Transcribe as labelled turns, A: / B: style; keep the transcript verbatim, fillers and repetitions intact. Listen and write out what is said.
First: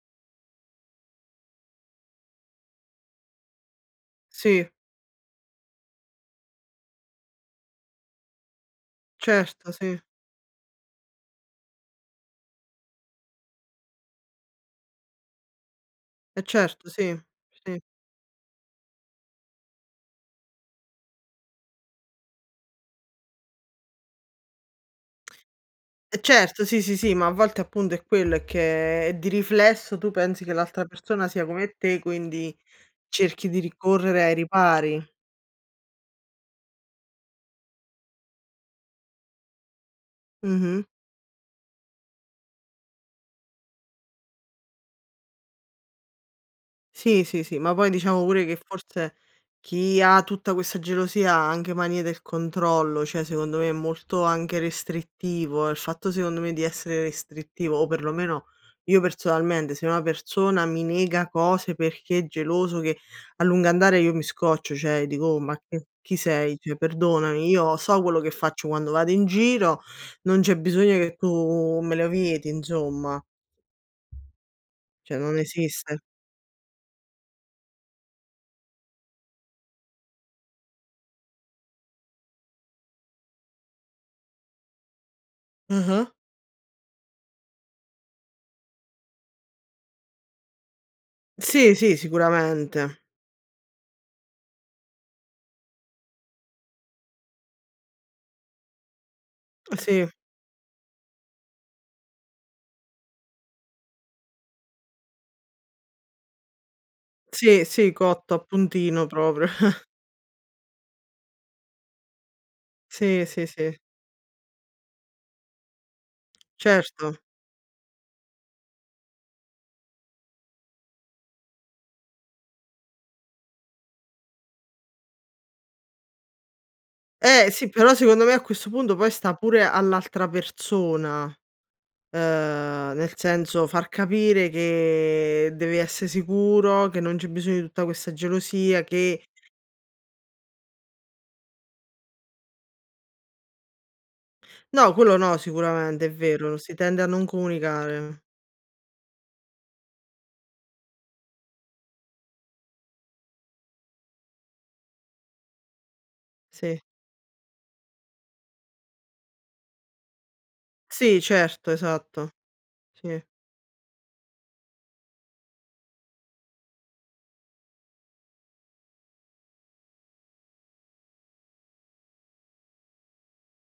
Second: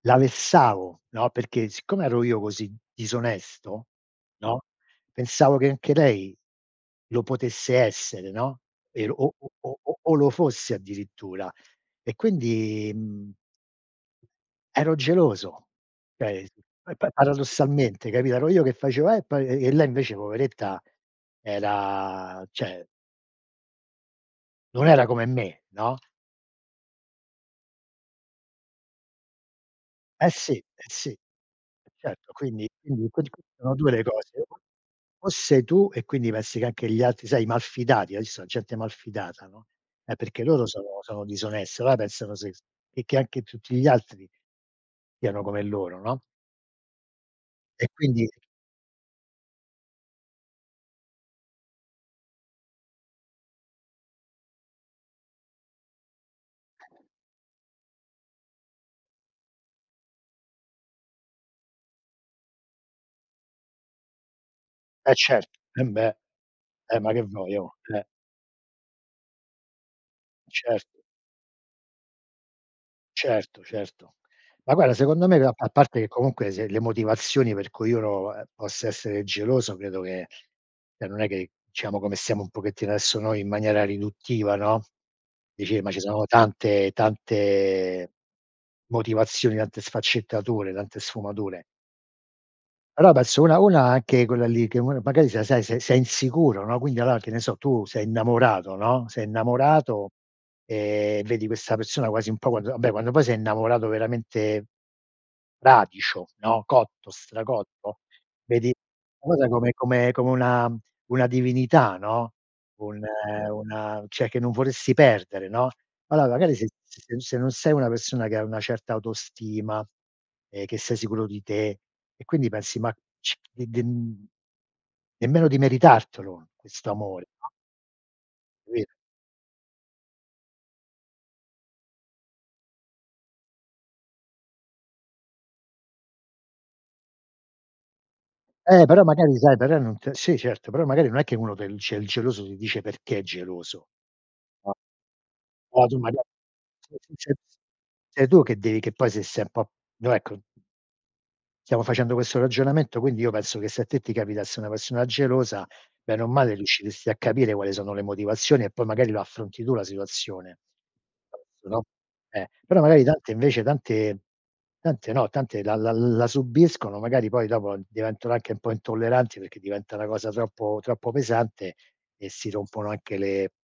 A: La vessavo, no? Perché siccome ero io così disonesto, no,
B: Sì.
A: pensavo che anche lei lo potesse essere, no? Ero o o
B: Certo,
A: o o
B: sì.
A: o lo fosse addirittura. E quindi, mhmm ero geloso.
B: Eh
A: ceh, s
B: certo
A: poi pa
B: sì, sì.
A: paradossalmente capi Ero io che facevo: "Eh, poi" e e lei invece poveretta era ceh non era come me, no?
B: Eh certo, sì, sì, sì, ma a volte appunto è quello, è che di riflesso tu
A: Eh
B: pensi
A: sì,
B: che
A: eh
B: l'altra
A: sì, eh
B: persona sia come te,
A: certo
B: quindi
A: quindi quindi in quel caso
B: cerchi di
A: sono due le
B: ricorrere
A: cose.
B: ai
A: O
B: ripari.
A: o sei tu e quindi pensi che anche gli altri sai i mal fidati, hai visto a gente malfidata, no? È perché loro
B: Mh-mh.
A: sono sono disoness, allora pensano se e che anche tutti gli altri siano come loro, no?
B: Sì, sì, sì, ma
A: E
B: poi diciamo
A: quindi
B: pure che forse chi ha tutta questa gelosia ha anche manie del controllo, cioè secondo me è molto anche restrittivo, il fatto secondo me di essere restrittivo o perlomeno io personalmente se una persona mi nega cose perché è geloso che a lungo andare io mi scoccio, cioè
A: Eh
B: dico: "Oh ma
A: certo,
B: c
A: embè!
B: chi sei? Cioè
A: Eh ma che
B: perdonami,
A: voi ao?
B: io so
A: Cioè.
B: quello che faccio quando vado in giro, non
A: Eh
B: c'è bisogno
A: certo.
B: che tu me lo vieti insomma".
A: Certo, certo. Ma guarda
B: Cioè
A: secondo me
B: non
A: ga a parte
B: esiste.
A: che comunque se le motivazioni per cui uno, ehm, possa essere geloso credo che ceh non è che ciamo come stiamo un pochettino adesso noi in maniera riduttiva, no? Dici ma ci
B: Mh-mh.
A: sono tante tante motivazioni, tante sfaccettature, tante sfumature.
B: Sì, sì, sicuramente.
A: Però pesso una una anche quella lì che m magari sei sei sei sei insicuro, no? Quindi allora che ne so tu sei innamorato, no? Sei
B: Eh
A: innamorato,
B: sì.
A: ehm, vedi questa persona quasi un po' quand vabbè quando poi sei innamorato veramente fradicio, no? Cotto,
B: Sì, sì,
A: stracotto,
B: cotto a
A: vedi
B: puntino
A: la cosa
B: proprio.
A: come come come una una divinità, no? Un,
B: Sì, sì, sì.
A: una ceh, che non vorresti perdere, no? alloa magari se
B: Certo.
A: se se non sei una persona che ha una certa autostima e che sei sicuro di te e quindi pensi, ma ci e den nemmeno di meritartelo questo amore, no?
B: Eh sì, però secondo me a questo
A: Capito?
B: punto poi sta pure all'altra persona, ehm, nel senso far capire che devi esse sicuro, che non c'è bisogno di tutta questa gelosia,
A: Eh però
B: che
A: magari sai però non t sì certo, però magari non è che uno tel ceh il geloso ti dice perché è geloso.
B: No, quello no,
A: aa tu
B: sicuramente è
A: maga
B: vero, si tende a non comunicare.
A: sei tu che devi che poi se sei n po' no ecco stiamo facendo questo ragionamento quindi io penso che se a te ti capitasse una persona gelosa bene o male
B: Sì.
A: riusciresti a capire quali sono le motivazioni e poi magari lo affronti tu la situazione,
B: Sì,
A: penso
B: certo,
A: no?
B: esatto.
A: Eh, però magari
B: Sì.
A: tante invece tante tante no, tante la la la subiscono magari poi dopo diventano anche un po' intolleranti, perché diventa una cosa troppo troppo pesante e si rompono anche le